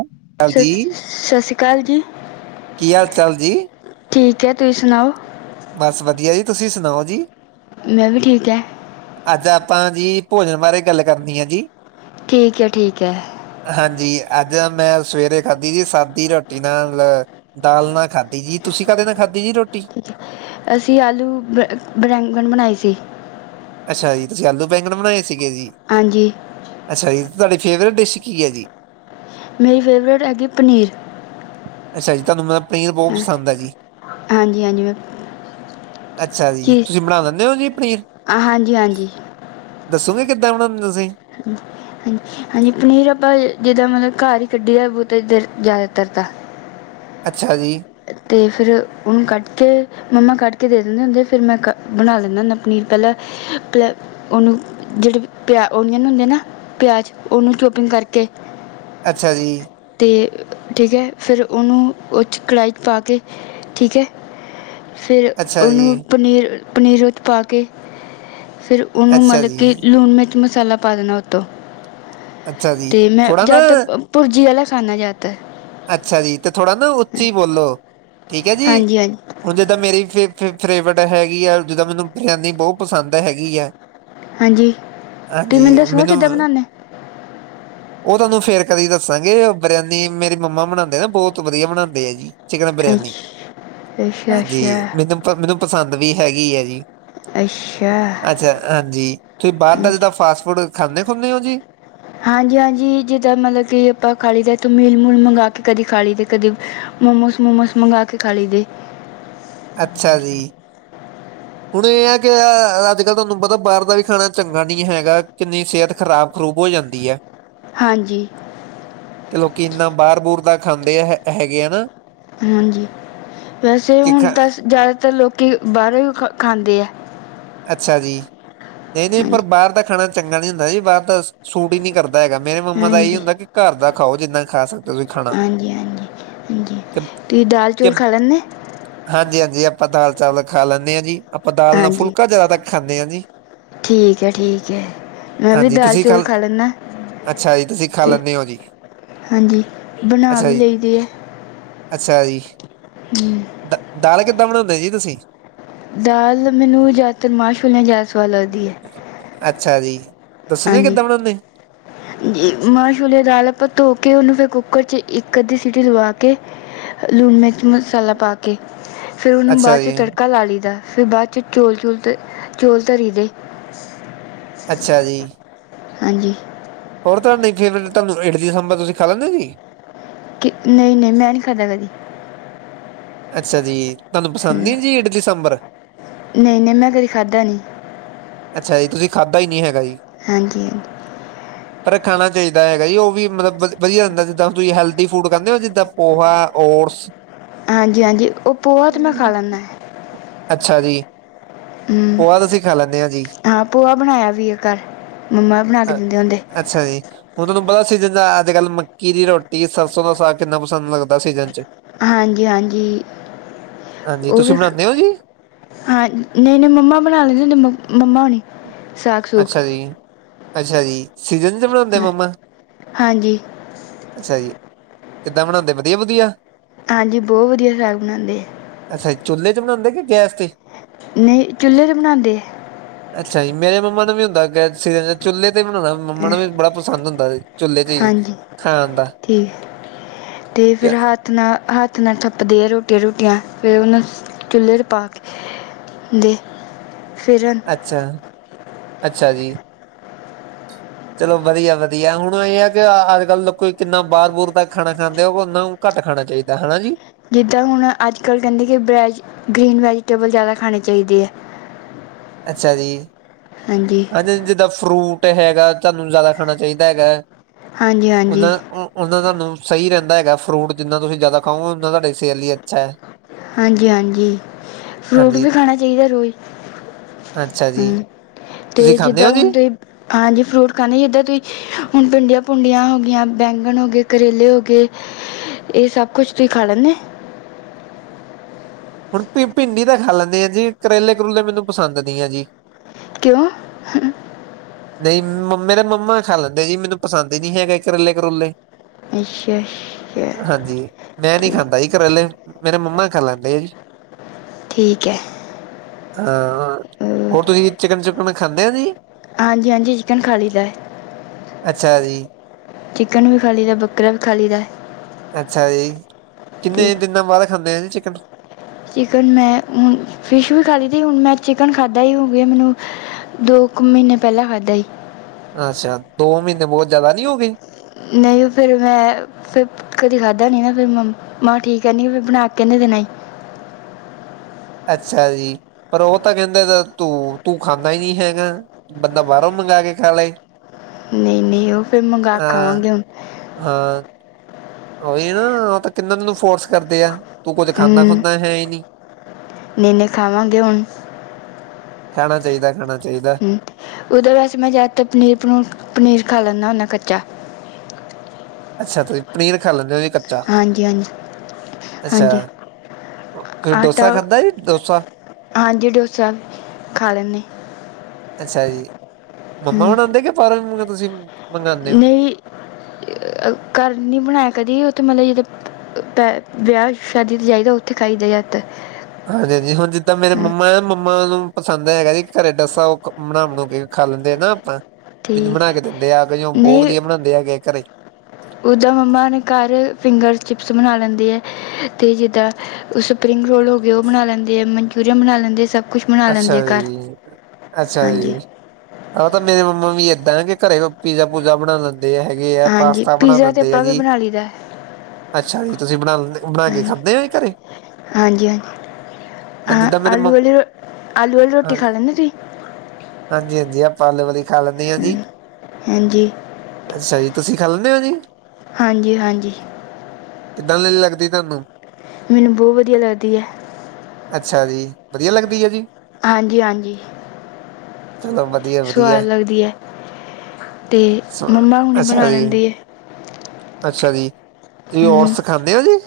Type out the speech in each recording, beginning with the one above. ਚਾਲ ਜੀ ਸਤਿ ਸ਼੍ਰੀ ਅਕਾਲ ਜੀ। ਕੀ, ਹਾਲ -ਚਾਲ ਜੀ? ਠੀਕ ਹੈ, ਤੁਸੀਂ ਸੁਣਾਓ। ਬਸ ਵਧੀਆ ਜੀ, ਤੁਸੀਂ ਸੁਣਾਓ ਜੀ। ਮੈਂ ਵੀ, ਠੀਕ ਹੈ। ਅੱਜ ਆਪਾਂ ਜੀ, ਭੋਜਨ ਬਾਰੇ ਗੱਲ ਕਰਨੀ ਆ ਜੀ। ਠੀਕ ਹੈ, ਠੀਕ ਹੈ। ਹਾਂਜੀ, ਅੱਜ ਮੈਂ ਸਵੇਰੇ ਖਾਦੀ ਸੀ, ਸਾਦੀ ਰੋਟੀ ਨਾਲ ਦਾਲ ਨਾਲ, ਖਾਦੀ ਜੀ, ਤੁਸੀਂ ਕਾਹਦੇ ਨਾਲ ਖਾਦੀ ਜੀ ਰੋਟੀ? [unintelligible] ਅਸੀਂ, ਆਲੂ ਬਰੈੰਗਣ ਬਣਾਏ ਸੀ। ਅੱਛਾ ਜੀ, ਤੁਸੀਂ ਆਲੂ ਬੈਂਗਣ ਬਣਾਏ ਸੀਗੇ ਜੀ। ਹਾਂਜੀ। ਅੱਛਾ ਜੀ, ਤੁਹਾਡੀ ਫੇਵਰੇਟ ਡਿਸ਼ ਕੀ ਹੈ ਜੀ? ਮੇਰੀ, ਫੇਵਰੇਟ ਹੈਗੀ ਪਨੀਰ। ਅੱਛਾ ਜੀ, ਤੁਹਾਨੂੰ ਮਤਲਬ ਪਨੀਰ ਬਹੁਤ ਹਾਂ, ਪਸੰਦ ਹੈ ਜੀ? ਹਾਂਜੀ -ਹਾਂਜੀ। ਅੱਛਾ ਜੀ, ਚੀਜ਼ ਤੁਸੀਂ ਬਣਾ ਦਿੰਦੇ ਹੋ ਜੀ ਪਨੀਰ। ਹਾਂ, ਹਾਂਜੀ ਹਾਂਜੀ ਦੱਸੋਗੇ, ਕਿੱਦਾਂ ਬਣਾਉਂਦੇ ਹੋ ਤੁਸੀਂ? ਹਾਂ, ਹਾਂਜੀ। ਹਾਂਜੀ ਪਨੀਰ ਆਪਾਂ ਜਿੱਦਾਂ ਮਤਲਬ ਘਰ ਹੀ ਕੱਢੀ ਦਾ ਬਹੁਤਾ ਜ਼ਿਆਦਾਤਰ ਤਾਂ ਅੱਛਾ ਜੀ। ਅਤੇ ਫਿਰ ਹੁਣ ਕੱਢ ਕੇ ਮੰਮਾ ਕੱਢ ਕੇ ਦੇ ਦਿੰਦੇ ਹੁੰਦੇ, ਫਿਰ ਮੈਂ ਬਣਾ ਲੈਂਦਾ ਹੁੰਦਾ ਪਨੀਰ ਪਹਿਲਾਂ ਪ ਉਹਨੂੰ ਜਿਹੜੇ ਪਿਆ ਓਨੀਅਨ ਹੁੰਦੇ ਨਾ ਪਿਆਜ਼ ਉਹਨੂੰ ਚੋਪਿੰਗ ਕਰਕੇ ਅੱਛਾ ਜੀ। ਅਤੇ ਠੀਕ ਹੈ, ਫਿਰ ਉਹਨੂੰ ਉਹ ਚ ਕੜਾਹੀ ਪਾ ਕੇ ਠੀਕ ਹੈ, ਫਿਰ ਅੱਛਾ ਉਹਨੂੰ ਜੀ ਪਨੀਰ ਪਨੀਰ ਵਿੱਚ ਪਾ ਕੇ, ਫੇਰ ਉਹਨੂੰ ਅੱਛਾ ਮਤਲਬ ਕਿ ਜੀ ਲੂਣ ਮਿਰਚ ਮਸਾਲਾ ਪਾ ਦੇਣਾ ਤੋ, ਅੱਛਾ ਜੀ ਤੇ ਮੈਂ ਥੋੜਾ ਨਾ ਜ਼ਿਆਦਾਤਰ ਭੁਰਜੀ ਵਾਲਾ, ਖਾਨਾ ਜ਼ਿਆਦਤਰ। ਅੱਛਾ ਜੀ, ਤੇ ਥੋੜਾ ਨਾ ਉੱਚੀ ਬੋਲੋ ਠੀਕ ਹੈ ਜੀ। ਹਾਂਜੀ ਹਾਂਜੀ ਹੁਣ ਜਿੱਦਾਂ ਮੇਰੀ ਫੇਵਰੇਟ ਹੈਗੀ ਆ, ਜਿੱਦਾਂ ਮੈਨੂੰ ਬਿਰਿਆਨੀ ਬਹੁਤ ਪਸੰਦ ਹੈਗੀ ਆ। ਹਾਂਜੀ, ਤੁਸੀਂ ਮੈਨੂੰ ਦੱਸੋਗੇ ਕਿੱਦਾਂ ਬਣਾਉਦੇ? ਉਹ ਤੁਹਾਨੂੰ ਫੇਰ ਕਦੇ ਦੱਸਾਂਗੇ, ਬਿਰਿਆਨੀ ਮੇਰੀ ਮੰਮਾ ਬਣਾਉਂਦੇ ਆ, ਬਹੁਤ ਵਧੀਆ ਬਣਾਉਂਦੇ ਆ ਜੀ। ਚਿਕਨ ਅੱਛ ਬਿਰਯਾਨੀ, ਅੱਛਾ ਅੱਛਾ ਹਾਂਜੀ ਮੈਨੂੰ- ਮੈਨੂੰ ਪਸੰਦ ਵੀ ਹੈਗੀ ਆ ਜੀ। ਅੱਛਾ ਅੱਛਾ ਹਾਂਜੀ, ਤੁਸੀਂ ਬਾਹਰ ਦਾ ਹਾਂਜੀ ਜਿੱਦਾਂ ਫਾਸਟ ਫੂਡ ਖਾਂਦੇ ਹੁੰਦੇ ਹੋ ਜੀ? ਹਾਂਜੀ- ਹਾਂਜੀ, ਜਿੱਦਾਂ ਮਤਲਬ ਕਿ ਆਪਾਂ ਖਾਲੀ ਦਾਥ ਮੀਲ ਮੂਲ ਮੰਗਾ ਕੇ ਕਦੇ ਖਾਲੀ ਤੇ ਕਦੇ। ਮੋਮੋਸ- ਮੋਮੋਸ ਮੰਗਵਾ ਕੇ ਖਾ ਲਿੱਦੇ। ਅੱਛਾ ਜੀ। ਹੁਣ ਇਹ ਹੈ ਕਿ ਅੱਜ ਕੱਲ ਪਤਾ ਬਾਹਰ ਦਾ ਵੀ ਖਾਣਾ ਚੰਗਾ ਨੀ ਹੈਗਾ, ਕਿੰਨੀ ਸਿਹਤ ਖ਼ਰਾਬ। ਖ਼ਰੂਬ ਹੋ ਜਾਂਦੀ ਹੈ। ਹਾਂਜੀ ਤੇ ਲੋਕੀ ਇੰਨਾ ਬਾਹਰ ਬੂਹਰ ਦਾ ਖਾਂਦੇ ਹੈ ਹੈਗੇ ਆ ਨਾ ਹਾਂਜੀ, ਵੈਸੇ ਕਿ ਖ ਹੁਣ ਤਾਂ ਜ਼ਿਆਦਾਤਰ ਲੋਕੀ ਬਾਹਰੋਂ ਹੀ ਖ ਖਾਂਦੇ ਹੈ। ਅੱਛਾ ਜੀ ਨਹੀਂ, ਨਹੀਂ ਪਰ ਹਾਂਜੀ ਬਾਹਰ ਦਾ ਖਾਣਾ ਚੰਗਾ ਨਹੀਂ ਹੁੰਦਾ ਜੀ ਬਾਹਰ ਦਾ ਸੂਟ ਹੀ ਨਹੀਂ ਕਰਦਾ। ਹੈਗਾ। ਮੇਰੇ ਮੰਮਾ ਦਾ ਇਹੀ ਹਾਂਜੀ ਹੁੰਦਾ ਕਿ ਘਰ ਦਾ ਖਾਓ ਜਿਨ੍ਹਾਂ ਖਾ ਸਕ ਹਾਂਜੀ, ਹਾਂਜੀ, ਹਾਂਜੀ ਕਿ ਤੁਸੀਂ ਦਾਲ ਕਿ ਚੌਲ ਖਾ ਲੈਂਦੇ? ਹਾਂਜੀ, ਹਾਂਜੀ ਆਪਾਂ ਦਾਲ ਚਾਵਲ ਖਾ ਲੈਂਦੇ ਹਾਂ ਜੀ, ਆਪਾਂ ਦਾਲ ਨਾਲ ਹਾਂਜੀ ਫੁਲਕਾ ਜਿਆਦਾ ਤੱਕ ਖਾਂਦੇ ਹਾਂ ਜੀ। ਠੀਕ ਹੈ, ਠੀਕ ਹੈ ਮੈਂ ਵੀ ਹਾਂਜੀ ਦਾਲ ਤੁਸੀਂ ਚੌਲ ਖਾ ਲੈਂਣਾ ਅੱਛਾ ਜੀ ਤੁਸੀਂ ਖਾ ਤੇ ਲੈਂਦੇ ਹੋ ਜੀ ਹਾਂਜੀ ਬਣਾ ਅੱਛਾ ਵੀ ਜੀ ਲਈ ਦੀ ਹੈ। ਅੱਛਾ ਜੀ ਹਮ ਦ ਦਾਲ ਕਿੱਦਾਂ ਬਣਾਉਂਦੇ ਜੀ ਤੁਸੀਂ? ਦਾਲ ਮੈਨੂੰ ਜ਼ਿਆਦਾਤਰ ਮਾਸ਼ੋਲਿਆ ਜ਼ਿਆਦਾ ਸਵਾਦ ਲੱਗਦੀ ਹੈ। ਅੱਛਾ ਜੀ, ਦੱਸੂਗੇੇ ਹਾਂਜੀ ਕਿੱਦਾਂ ਬਣਾਉਦੇ। ਮਾਂ ਛੋਲੇ ਦਾਲ ਆਪਾਂ ਧੋ ਕੇ ਉਹਨੂੰ ਫਿਰ ਕੁੱਕਰ ਚ ਇੱਕ ਅੱਧੀ ਸੀਟੀ ਲਵਾ ਕੇ ਲੂਣ ਮਿਰਚ ਮਸਾਲਾ ਪਾ ਕੇ ਫੇਰ ਉਹਨੂੰ ਅੱਛਾ ਬਾਅਦ ਚੋਂ ਜੀ ਤੜਕਾ ਲਾ ਲਈਦਾ। ਫਿਰ ਬਾਅਦ ਚੌਲ ਚੂਲ ਚੌਲ ਤਰੀ ਦੇ ਅੱਛਾ ਜੀ। ਹਾਂਜੀ ਹੋਰ ਤੁਹਾਨੂੰ ਫੇਵਰੇਟ ਤੁਹਾਨੂੰ ਇਡ ਦੀ ਸਾਂਬਰ ਤੁਸੀਂ ਖਾ ਲੈਂਦੇ ਜੀ। ਕਿ ਨਹੀਂ, ਨਹੀਂ ਮੈਂ ਨਹੀਂ ਖਾਦਾਂ ਕਦੀ। ਅੱਛਾ ਜੀ, ਤੁਹਾਨੂੰ ਪਸੰਦ ਹੂੰ। ਨਹੀਂ ਜੀ ਇਡਲੀਸਾਬਰ ਨਹੀਂ, ਨਹੀਂ ਮੈਂ ਕਦੀ ਖਾਧਾ ਨਹੀਂ। ਅੱਛਾ ਜੀ, ਤੁਸੀਂ ਖਾਧਾ ਹੀ ਨਹੀਂ ਹੈਗਾ ਜੀ। ਹਾਂਜੀ, ਹਾਂਜੀ। ਪਰ ਖਾਣਾ ਚਾਹੀਦਾ ਹੈਗਾ, ਜੀ ਉਹ ਵੀ ਮਤਲਬ ਵਧੀਆ ਰਹਿੰਦਾ ਜਿੱਦਾਂ ਤੁਸੀਂ ਹੈਲਥ ਫੂਡ ਖਾਂਦੇ ਹੋ ਜਿੱਦਾਂ ਪੋਹਾ, ਓਟਸ ਹਾਂਜੀ, ਹਾਂਜੀ ਉਹ ਪੋਹਾ ਤਾਂ ਮੈਂ ਖਾ ਹਮ ਲੈਂਦਾ ਹੈ। ਅੱਛਾ ਜੀ, ਪੋਹਾ ਤੁਸੀਂ ਖਾ ਲੈਂਦੇ। ਹਾਂ ਪੋਹਾ ਬਣਾਇਆ ਵੀ ਘਰ ਮੰਮਾ ਵੀ ਬਣਾ ਕੇ ਅ ਦਿੰਦੇ ਹੁੰਦੇ। ਅੱਛਾ ਜੀ [unintelligible] ਹੁਣ ਤੁਹਾਨੂੰ ਪਤਾ ਸੀਜ਼ਨ ਚ ਅੱਜ-ਕੱਲ ਮੱਕੀ ਦੀ ਰੋਟੀ ਸਰਸੋਂ ਦਾ ਸਾਗ ਕਿੰਨਾ ਪਸੰਦ ਲੱਗਦਾ ਸੀਜਨ ਚ। ਹਾਂਜੀ ਹਾਂਜੀ ਹਾਂਜੀ ਉਹ ਤੁਸੀਂ ਵੀ ਬਣਾਉਂਦੇ ਹੋ ਜੀ ਹਾਂ ਨਹੀਂ -ਨਹੀਂ ਮੰਮਾ ਬਣਾ ਲੈਂਦੇ ਹੁੰਦੇ ਮੰਮਾ ਹੋਣੀ ਸਾਗ ਸੂਗ ਅੱਛਾ ਜੀ, ਅੱਛਾ ਜੀ। ਸੀਜਨ ਚ ਬਣਾਉਂਦੇ ਹਾਂ, ਮੰਮਾ ਹਾਂਜੀ ਅੱਛਾ ਜੀ, ਕਿੱਦਾਂ ਬਣਾਉਂਦੇ ਵਧੀਆ- ਵਧੀਆ ਹਾਂਜੀ, ਬਹੁਤ ਵਧੀਆ ਸਾਗ ਬਣਾਉਂਦੇ। ਅੱਛਾ ਚੁੱਲੇ ਚ ਬਣਾਉਂਦੇ ਕਿ ਗੈਸ ਤੇ ਨਹੀਂ ਚੁੱਲ੍ਹੇ ਤੇ ਬਣਾਉਦੇ ਅੱਛਾ ਜੀ, ਮੇਰੇ ਮੰਮਾ ਨੂੰ ਵੀ ਹੁੰਦਾ ਚੁੱਲੇ ਤੇ ਬਣਾਉਣਾ ਮੰਮਾ ਨੂੰ ਵੀ ਬੜਾ ਪਸੰਦ ਹੁੰਦਾ ਸੀ ਚੁਲੇੇ ਚ ਹੀ ਹਾਂਜੀ ਖਾਣ ਦਾ। ਤੇ ਕਿਆ ਫਿਰ ਹਾਂ ਹੱਥ ਨਾਲ ਹੱਥ ਨਾਲ ਥੱਪਦੇ ਆ ਰੋਟੀਆਂ ਰੂਟੀਆਂ ਫਿਰ ਉਹਨੂੰ ਚੁੱਲ੍ਹੇ ਪਾ ਕੇ ਦੇ ਫਿਰਣ [unintelligible] ਅੱਛਾ ਅੱਛਾ ਜੀ। [inaudible] ਚਲੋ ਵਧੀਆ ਵਧੀਆ ਹੁਣ ਇਹ ਹੈ ਕਿ ਅੱਜ ਕੱਲ੍ਹ ਲੋਕ ਕਿੰਨਾ ਬਾਹਰ ਬੂਰ ਦਾ ਖਾਣਾ ਖਾਂਦੇ ਹੋ ਉਹਨਾ ਘੱਟ ਖਾਣਾ ਚਾਹੀਦਾ ਹੈਨਾ ਜੀ ਜਿੱਦਾਂ ਹੁਣ ਅੱਜ ਕੱਲ੍ਹ ਕਹਿੰਦੇ ਕਿ ਵੈਜ ਗ੍ਰੀਨ ਵੈਜੀਟੇਬਲ ਜ਼ਿਆਦਾ ਖਾਣੇ ਚਾਹੀਦੇ ਹੈ [inaudible] ਅੱਛਾ ਜੀ ਹਾਂਜੀ ਹਾਂ ਫਰੂਟ ਹੈਗਾ ਤੁਹਾਨੂੰ ਜ਼ਿਆਦਾ ਖਾਣਾ ਚਾਹੀਦਾ ਹੈਗਾ ਹਾਂਜੀ ਹਾਂਜੀ ਉਹਨਾਂ ਉਹਨਾ ਤੁਹਾਨੂੰ ਸਹੀ ਰਹਿੰਦਾ ਹੈਗਾ ਫਰੂਟ ਜਿੰਨਾ ਤੁਸੀਂ ਜ਼ਿਆਦਾ ਖਾਓਗੇ ਉਹਨਾ ਤੁਹਾਡੀ ਸਿਹਤ ਲਈ ਅੱਛਾ ਹੈ ਹਾਂਜੀ ਹਾਂਜੀ ਫਰੂਟ ਹਾਂਜੀ ਵੀ ਖਾਣਾ ਚਾਹੀਦਾ ਰੋਜ਼ ਅੱਛਾ ਜੀ ਹਮ ਤੁਸੀਂ ਤੇ ਖਾਂਦੇ ਜਿੱਦਾਂ ਹੋ ਜੀ ਹੁਣ ਤੇ ਹਾਂਜੀ ਫਰੂਟ ਖਾਣੇ ਜਿੱਦਾਂ ਤੁਸੀਂ [unintelligible] ਹੁਣ ਭਿੰਡੀਆਂ ਭੁੰਡੀਆਂ ਹੋ ਗਈਆਂ ਬੈਂਗਣ ਹੋ ਗਏ ਕਰੇਲੇ ਹੋ ਗਏ ਇਹ ਸਭ ਕੁੱਛ ਤੁਸੀਂ ਖਾ ਲੈਂਦੇ ਹੁਣ ਭਿੰਡੀ ਤਾਂ ਖਾ ਲੈਂਦੇ ਆ ਜੀ ਕਰੇਲੇ ਕਰੁਲੇ ਮੈਨੂੰ ਪਸੰਦ ਨਹੀ ਹੈ ਜੀ ਕਿਉਂ ਨਹੀਂ ਮੇਰੇ ਮੰਮਾ ਖਾ ਲੈਂਦੇ ਜੀ ਮੈਨੂੰ ਪਸੰਦ ਹੀ ਨਹੀਂ ਹੈਗੇ ਕਰੇਲੇ ਕਰੂਲੇ ਅੱਛਾ ਅੱਛਾ ਹਾਂਜੀ ਮੈਂ ਨੀ ਠੀਕ ਖਾਂਦਾ ਸੀ ਕਰੇਲੇ ਮੇਰੇ ਮੰਮਾ ਖਾ ਲੈਂਦੇ ਆ ਜੀ ਠੀਕ ਹੈ ਹਾਂ ਹੋਰ ਤੁਸੀਂ ਚਿਕਨ ਚੁਿਕਨ ਖਾਂਦੇ ਆ ਜੀ ਹਾਂਜੀ ਹਾਂਜੀ ਚਿਕਨ ਖਾ ਲਈ ਦਾ ਹੈ ਅੱਛਾ ਜੀ ਚਿਕਨ ਵੀ ਖਾ ਲਈ ਦਾ ਬੱਕਰਾ ਵੀ ਖਾ ਲਈ ਦਾ ਅੱਛਾ ਜੀ ਕਿੰਨੇ ਦਿਨਾਂ ਬਾਅਦ ਖਾਂਦੇ ਆ ਜੀ ਚਿਕਨ ਚਿਕਨ ਮੈਂ ਹੁਣ ਫਿਸ਼ ਵੀ ਖਾ ਲਈ ਤ ਹੁਣ ਮੈਂ ਚਿਕਨ ਖਾਧਾ ਹੀ ਹੋ ਗਿਆ ਮੈਨੂੰ [unintelligible] ਦੋ ਕੁ ਮਹੀਨੇ ਪਹਿਲਾਂ ਖਾਧਾ ਸੀ ਅੱਛਾ ਦੋ ਮਹੀਨੇ ਬਹੁਤ ਜਿਆਦਾ ਨਹੀ ਹੋ ਗਏ ਨਹੀਂ ਫਿਰ ਮੈਂ ਫਿਰ ਕਦੇ ਖਾਧਾ ਨ ਨਾ ਫਿਰ ਮ ਮੈਂ ਠੀਕ ਕਰਨੀ ਫਿਰ ਬਣਾ ਕੇ ਕਹਿੰਦੇ ਦਿਣਾਈ [unintelligible] ਅੱਛਾ ਜੀ ਪਰ ਉਹ ਤਾਂ ਕਹਿੰਦੇ ਤੂੰ ਤੂੰ ਖਾਂਦਾ ਹੀ ਨਹੀਂ ਹੈਗਾ ਬੰਦਾ ਬਰਮਗਾ ਗ ਕਾਲ [unintelligible] ਨਹੀਂ ਨਹੀਂ ਉਹ ਫੇਿਰ [unintelligible] [unintelligible] ਮੰਗ ਹਾਂ ਖਵਾਂਗੇ ਹੁਣ ਹਾਂ ਓਹੀ ਨਾ ਉਹ ਤਾਂ ਕਿੰਨਾਨੂੰ ਫੋਰਸ [unintelligible] ਕਰਦੇ ਆ ਤੂੰ ਕੁੱਝ ਹੂੰ ਖਾਂਦਾ ਹੈ ਹੀ ਨਹੀਂ ਨਹੀਂ ਨਹੀਂ ਖਾਵਾਂਗੇ ਹੁਣ ਖਾਣਾ ਚਾਹੀਦਾ ਖਾਣਾ ਚਾਹੀਦਾ ਉਹਦੇ ਵਾਸ ਮੈਂ ਜ਼ਿਆਦਾਤਰ ਪਨੀਰ ਪਨੀਰ ਖਾ ਲੈਂਦਾ ਹੁੰਦਾ ਕੱਚਾ [unintelligible] ਅੱਛਾ ਤੁਸੀਂ ਪਨੀਰ ਖਾ ਲੈਂਦੇ ਕੱਚਾ ਹਾਂਜੀ ਹਾਂਜੀ ਅੱਛਾ ਹਾਂਜੀ ਤੁਸੀਂ ਡੋਸਾ ਆਟਾ ਖਾਧਾ ਜੀ ਡੋਸਾ ਹਾਂਜੀ ਡੋਸਾ ਖਾ ਲੈਂਦੇ ਅੱਛਾ ਜੀ ਮੰਮਾ ਹਮ, ਹੁਣ ਆਉਂਦੇ ਕਿ ਪਰ ਤੁਸੀਂ [unintelligible] ਹੋ ਨਹੀਂ ਘਰ ਨਹੀਂ ਬਣਾਇਆ ਕਦੀ ਉਹ ਮਤਲਬ ਜਿੱਦਾਂ ਤੇ ਵਿਆਹ ਸ਼ਾਦੀ ਤੇ ਜਾਈਦਾ ਉੱਥੇ ਖਾਈਦਾ ਜਿਆਦਾਤਰ। ਹਾਂਜੀ, ਹਾਂਜੀ ਹੁਣ ਜਿੱਦਾਂ ਮੇਰੇ ਮੰਮਾ ਮੰਮਾ ਨੂੰ ਪਸੰਦ ਹੈਗਾ ਜੀ ਘਰੇ ਦੱਸਾ ਬਣਾਉਣ ਬ ਖਾ ਲੈਂਦੇ ਆ ਨਾ ਆਪਾਂ ਮੈਨੂੰ ਠੀਕ ਬਣਾ ਹੈ। ਕੇ ਦਿੰਦੇ ਆ ਬਹੁਤ ਵਧੀਆ ਬਣਾਉਂਦੇ ਹੈਗੇ ਘਰੇ। ਉੱਦਾਂ ਮੰਮਾ ਨੇ ਘਰ ਫਿੰਗਰ ਚਿਪਸ ਬਣਾ ਲੈਂਦੇ ਆ ਅਤੇ ਜਿੱਦਾਂ। ਸਪਰਿੰਗ ਰੋਲ ਹੋ ਗਏ ਉਹ ਬਣਾ ਲੈਂਦੇ ਮਨਚੂਰੀਅਨ ਬਣਾਈ ਲੈਂਦੇ ਸਭ। ਕੁਝ ਬਣਾ ਅੱਛਾ ਲੈਂਦੇ ਹੈ ਘਰ ਜੀ ਅੱਛਾ ਹਾਂਜੀ ਜੀ। ਆਹ ਤਾਂ ਮੇਰੇ ਮੰਮਾ ਵੀ ਇਦਾਂ ਕਿ ਘਰੇ ਕੋਈ ਪੀਜ਼ਾ ਪੂਜਾ ਬਣਾ ਲੈਂਦੇ। ਦੇ ਹੈਗੇ ਆ ਹਾਂਜੀ ਪਾਸਤਾ ਬਣਾ ਪੀਜ਼ਾ ਤੇ ਦਿੰਦੇ ਆ ਆਪਾਂ ਵੀ ਜੀ। ਬਣਾ ਲਈਦਾ ਹੈ। ਅੱਛਾ ਜੀ, ਤੁਸੀਂ ਬਣਾ ਲੈਂਦੇ ਬਣਾ ਕੇ ਹਾਂਜੀ ਖਾਂਦੇ ਹੋ ਜੀ ਘਰੇ? ਹਾਂਜੀ, ਹਾਂਜੀ ਹਾਂ ਜਿੱਦਾਂ ਮੇਰੇ ਆਲੂ ਮੰਮ ਵਾਲੀ ਆਲੂ ਵਾਲੀ ਰੋਟੀ ਹਾਂ- ਖਾ ਲੈਂਦੇ ਤੁਸੀਂ? ਹਾਂਜੀ, ਹਾਂਜੀ ਆਪਾ ਆਲੂ ਵਾਲੀ ਖਾ ਲੈਂਦੇ ਹਾਂ ਜੀ। ਹਾਂਜੀ ਅੱਛਾ ਜੀ, ਤੁਸੀਂ ਖਾ ਲੈਂਦੇ ਹੋ ਜੀ? ਹਾਂਜੀ ਹਾਂਜੀ। ਕਿੱਦਾਂ ਦੀ ਲੱਗਦੀ ਤੁਹਾਨੂੰ? ਮੈਨੂੰ ਬਹੁਤ ਵਧੀਆ ਲੱਗਦੀ ਹੈ। ਅੱਛਾ ਜੀ, ਵਧੀਆ ਲੱਗਦੀ ਹੈ ਜੀ? ਹਾਂਜੀ ਹਾਂਜੀ। ਚਲੋ ਵਧੀਆਂ। ਵਧੀਆ ਸਵਾਦ ਲੱਗਦੀ ਹੈ ਤੇ ਵਧੀਆ ਮੰਮਾ ਹੁਣੀ ਅੱਛਾ ਬਣਾ ਜੀ। ਲੈਂਦੀ ਹੈ ਅੱਛਾ ਜੀ, ਤੁਸੀਂ ਹਮ ਔਟਸ ਖਾਂਦੇ ਔ ਜੀ?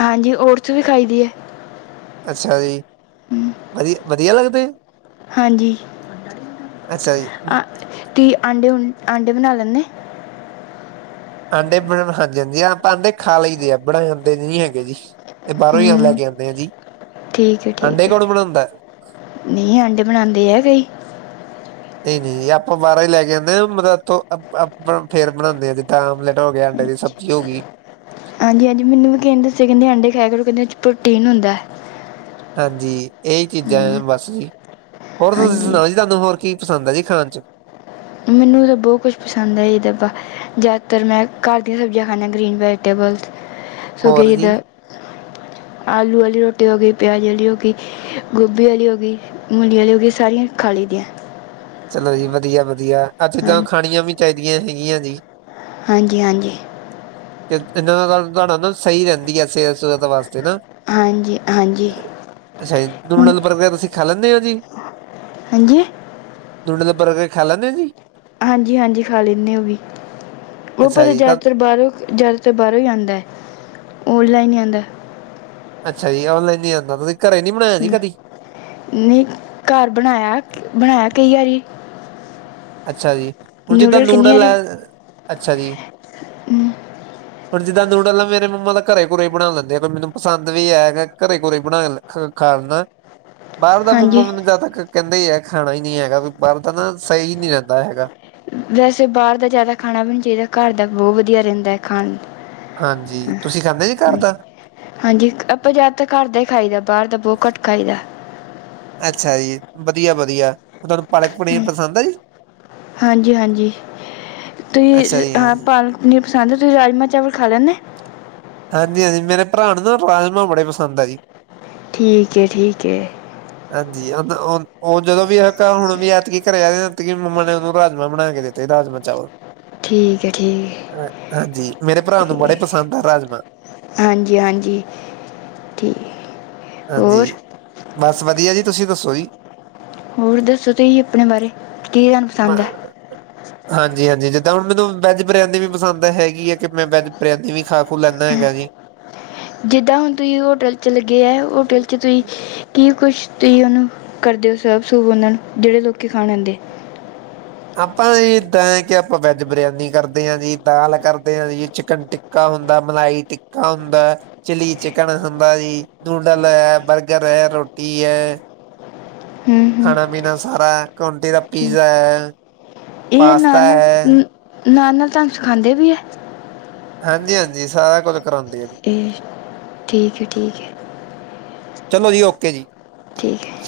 ਹਾਂਜੀ, ਔਟਸ ਵੀ ਖਾਈ ਦੇ ਹੈ। ਅੱਛਾ ਜੀ, ਹਮ ਵਧੀਆ ਵਧੀਆ ਲੱਗਦੇ। ਹਾਂਜੀ, ਅੱਛਾ ਜੀ ਅਮ, ਆ ਤੁਸੀਂ ਆਂਡੇ ਆਂਡੇ ਬਣਾ ਲੈਂਦੇ? ਆਂਡੇ ਬਣ ਹਾਂਜੀ ਹਾਂਜੀ ਆਪਾਂ ਆਂਡੇ ਖਾ ਲਈਦੇ ਆ ਬਣਾਓਣੇ ਆਦੇ ਨੀ ਹੈਗੇ ਜੀ। ਇਹ ਬਾਹਰੋਂ ਇ ਲੈ ਹਮ ਕੇ ਆਉਂਦੇ ਆ ਜੀ ਠੀਕ ਹੈ ਆਂਡੇ ਠੀਕ ਹੈ ਕੌਣ ਬਣਾਉਂਦਾ? ਨਹੀਂ ਅੰਡੇ ਬਣਾਉਂਦੇ ਹੈ ਕਈ। ਨਹੀਂ ਨਹੀਂ ਆਪਾਂ ਬਾਹਰੋ ਹੀ ਲੈ ਕੇ ਆਉਦੇ ਹਾਂ ਮਤਲਬ ਇੱਥੋਂ ਆਪਾਂ ਫੇਰ ਬਣਾਉਂਦੇ ਹਾਂ ਜਿੱਦਾਂ ਆਮਲੇਟ ਹੋ ਗਿਆ। ਜਿਓਗੀ। ਹਾਂਜੀ, ਹਾਂਜੀ ਮੈਨੂੰ ਵੀ ਕਹਿੰਦੇ ਸੀ ਕਹਿੰਦੇ ਆਂਡੇ ਖਾਇਆ ਕਰੋ ਕਹਿੰਦੇ ਇਹਦੇ ਵਿੱਚ ਪ੍ਰੋਟੀਨ ਹੁੰਦਾ। ਹਾਂਜੀ ਇਹ ਹੀ ਚੀਜ਼ਾਂ ਹਮ ਬਸ ਜੀ। ਹੋਰ ਤੁਸੀਂ ਹਾਂਜੀ ਸੁਣਾਓ ਜੀ? ਤੁਹਾਨੂੰ ਹੋਰ ਕੀ ਪਸੰਦ ਹੈ ਜੀ ਖਾਣ ਚ। ਮੈਨੂੰ ਤਾਂ ਬਹੁਤ ਕੁਛ ਪਸੰਦ ਆ ਇਹ ਦੱਬਾ ਜ਼ਿਆਦਾਤਰ ਮੈਂ ਘਰ ਦੀਆਂ ਸਬਜ਼ੀਆਂ ਖਾਂਦਾ, ਗ੍ਰੀਨ ਵੈਜੀਟੇਬਲ ਹੋਰ ਜੀ [inaudible] ਆਲੂ ਵਾਲੀ ਰੋਟੀ ਹੋ ਗਈ ਪਿਆਜ ਵਾਲੀ ਹੋ ਗਈ। ਗੋਭੀ ਵਾਲੀ ਹੋ ਗਈ ਮੂਲੀ ਵਾਲੀ ਹੋ ਗਈ ਸਾਰੀਆਂ ਖਾ ਲਈ ਦੀਆਂ। ਚਲੋ ਜੀ ਵਧੀਆ, ਵਧੀਆ ਅੱਛਾ ਚਲ ਹਾਂ- ਖਾਣੀਆਂ ਵੀ ਚਾਹੀਦੀਆਂ ਹੈਗੀਆਂ ਜੀ। ਹਾਂਜੀ ਹਾਂਜੀ। ਤੇ ਇਨਾਂ ਤੁਹਾਡਾ ਨਾ ਸਹੀ ਰਹਿੰਦੀ ਹੈ ਸਿਹਤ ਸੁਹਤ ਵਾਸਤੇ ਨਾ। ਹਾਂਜੀ ਹਾਂਜੀ। ਅੱਛਾ ਜੀ ਹੁਣ- ਨੂਡਲ ਬਰਗਰ ਤੁਸੀਂ ਖਾ ਲੈਂਦੇ ਹੋ ਜੀ? ਹਾਂਜੀ ਨੂਡਲ ਬਰਗਰ ਖਾ ਲੈਂਦੇ ਜੀ ਹਾਂਜੀ ਹਾਂਜੀ ਖਾ ਲੈਂਦੇ ਹੋ ਵੀ ਉਹ ਅੱਛਾ ਪਰ ਜੀ ਤਾਂ ਜ਼ਿਆਦਾਤਰ ਬਾਹਰੋਂ ਜ਼ਿਆਦਾ ਤਾਂ ਬਾਹਰੋਂ ਹੀ ਆਉਂਦਾ ਆਨਲਾਈਨ ਹੀ ਆਉਂਦਾ ਅੱਛਾ ਜੀ, ਔਨਲਾਈਨ ਨੀ ਆਂਦਾ ਤੁਸੀ ਘਰੇ ਨੀ ਬਣਾਇਆ ਜੀ ਹਮ, ਕਦੀ? ਨਹੀਂ ਘਰ ਬਣਾਇਆ ਬਣਾਇਆ ਕਈ ਵਾਰੀ। ਅੱਛਾ ਜੀ, ਹੁਣ ਜਿੱਦਾਂ ਨਿਊਡਲ ਨੂਡਲ ਹੈ ਅੱਛਾ ਜੀ। ਹਮ ਹੁਣ ਜਿੱਦਾਂ ਨੂਡਲ ਮੇਰੇ ਮੰਮਾ ਤਾ ਘਰੇ ਘੁਰੇ ਹੀ ਬਣਾ ਲੈਂਦੇ ਆ ਮੈਨੂੰ ਪਸੰਦ ਵੀ ਹੈਗਾ ਘਰੇ ਘਰੇੋਂ ਹੀ ਬਣਾ ਲੈ। ਖਾਨਾ। ਬਾਹਰ ਦਾ ਮੰਮਾ ਹਾਂਜੀ ਮੈਨੂੰ ਜਿਆਦਾਤਰ ਕਹਿੰਦੇ ਹੀ ਹੈ ਖਾਣਾ ਹੀ ਨਹੀਂ ਹੈਗਾ ਬਾਹਰ ਦਾ ਨਾ ਸਹੀ। ਨਹੀਂ ਰਹਿੰਦਾ ਹੈਗਾ। ਵੈਸੇ ਬਾਹਰ ਦਾ ਜ਼ਿਆਦਾ ਖਾਣਾ ਵੀ ਨਹੀਂ ਚਾਹੀਦਾ ਘਰ ਦਾ ਬਹੁਤ ਵਧੀਆ ਰਹਿੰਦਾ ਹੈ ਖਾਣ। ਹਾਂਜੀ ਤੁਸੀਂ ਖਾਂਦੇ ਜੀ ਘਰ ਹਾਂਜੀ ਦਾ? ਹਾਂਜੀ ਆਪਾਂ ਜਿਆਦਾ ਤਾਂ ਘਰ ਦਾ ਹੀ ਖਾਈਦਾ ਬਾਹਰ ਦਾ ਬਹੁਤ ਘੱਟ ਖਾਈ ਦਾ ਅੱਛਾ ਜੀ ਵਧੀਆ ਵਧੀਆ ਤੁਹਾਨੂੰ ਪਾਲਕ ਪਨੀਰ ਪਸੰਦ ਹੈ ਜੀ, ਹਾਂਜੀ ਹਾਂਜੀ ਅੱਛਾ ਤੁਸੀਂ ਜੀ ਹਾਂ ਪਾਲਕ ਹਾਂਜੀ ਪਸੰਦ ਤੁਸੀਂ ਰਾਜਮਾ-ਚਾਵਲ ਖਾ ਲੈਂਦੇ ਹਾਂਜੀ ਹਾਂਜੀ ਮੇਰੇ ਭਰਾ ਨੂੰ ਨਾ ਰਾਜਮਾ ਬੜੇ ਪਸੰਦ ਆ ਜੀ ਠੀਕ ਹੈ ਠੀਕ ਹੈ। ਹਾਂਜੀ ਉਹ ਉਹ ਜਦੋਂ ਵੀ ਹੁਣ ਵੀ ਐਤਕੀ ਘਰੇ ਆ ਮੰਮਾ ਨੇ ਉਹਨੂੰ ਰਾਜਮਾ ਬਣਾ ਕੇ ਦਿੱਤੇ ਰਾਜਮਾ ਚਾਵਲ, ਠੀਕ ਹੈ ਠੀਕ ਹੈ। ਅ ਹਾਂਜੀ ਮੇਰੇ ਭਰਾ ਨੂੰ ਬੜੇ ਪਸੰਦ ਆ ਰਾਜ ਹਾਂਜੀ ਹਾਂਜੀ। ਠੀਕ ਹਾਂਜੀ ਹੋਰ ਬਸ ਵਧੀਆ ਜੀ ਤੁਸੀਂ ਦੱਸੋ ਜੀ ਹੋਰ ਦੱਸੋ ਤੁਸੀਂ ਆਪਣੇ ਬਾਰੇ ਕੀ ਤੁਹਾਨੂੰ ਪਸੰਦ ਮ- ਹੈ ਹਾਂਜੀ ਹਾਂਜੀ ਜਿੱਦਾਂ ਹੁਣ ਮੈਨੂੰ ਵੈੱਜ ਬਿਰਯਾਨੀ ਵੀ ਪਸੰਦ ਹੈਗੀ ਹੈ ਕਿ ਮੈਂ ਵੈੱਜ ਬਿਆ ਵੀ ਖਾ ਲੈਂਦਾ ਹੈਗਾ ਜੀ ਜਿੱਦਾਂ ਹੁਣ ਤੁਸੀਂ ਹੋਟਲ 'ਚ ਲੱਗੇ ਹੈ ਹੋਟਲ 'ਚ ਤੁਸੀਂ ਕੀ ਕੁਛ ਤੁਸੀਂ ਉਹਨੂੰ ਕਰਦੇ ਹੋ ਸਬ ਸੂ ਉਹਨਾਂ ਨੂੰ ਜਿਹੜੇ ਲੋਕੀ ਖਾਣ ਆਦੇ, ਆਪਾਂ ਇਦਾਂ ਹੈ ਕਿ ਆਪਾਂ ਵੈੱਜ ਬਰਿਆਨੀ ਕਰਦੇ ਹਾਂ ਜੀ ਦਾਲ ਕਰਦੇ ਹਾਂ ਜੀ ਚਿਕਨ ਟ ਟਿੱਕਾ ਹੁੰਦਾ ਮਲਾਈ ਟਿੱਕਾ ਹੁੰਦਾ ਚਿਲੀ ਚਿਕਨ ਹੁੰਦਾ ਜੀ ਨੂਡਲ ਹੈ, ਬਰਗਰ ਹੈ ਰੋਟੀ ਹੈ। ਹੂੰ ਹੂੰ ਖਾਣਾ ਪੀਣਾ ਸਾਰਾ ਕੰਟੀ ਦਾ ਪੀਜ਼ਾ ਠੀਕ ਹੈ ਇਹ ਪਾਸਤਾ ਨਾਲ ਹੈ -ਨਾਲ ਤਾਂਨੂੰ ਸਿਖਾਂਦੇ ਵੀ ਹੈ। ਹਾਂਜੀ ਹਾਂਜੀ ਸਾਰਾ ਕੁੱਝ ਕਰਾਉਂਦੀਆਂ, ਅਤੇ ਠੀਕ ਹੈ ਠੀਕ ਹੈ। ਚਲੋ ਜੀ ਓਕੇ ਜੀ ਠੀਕ ਹੈ।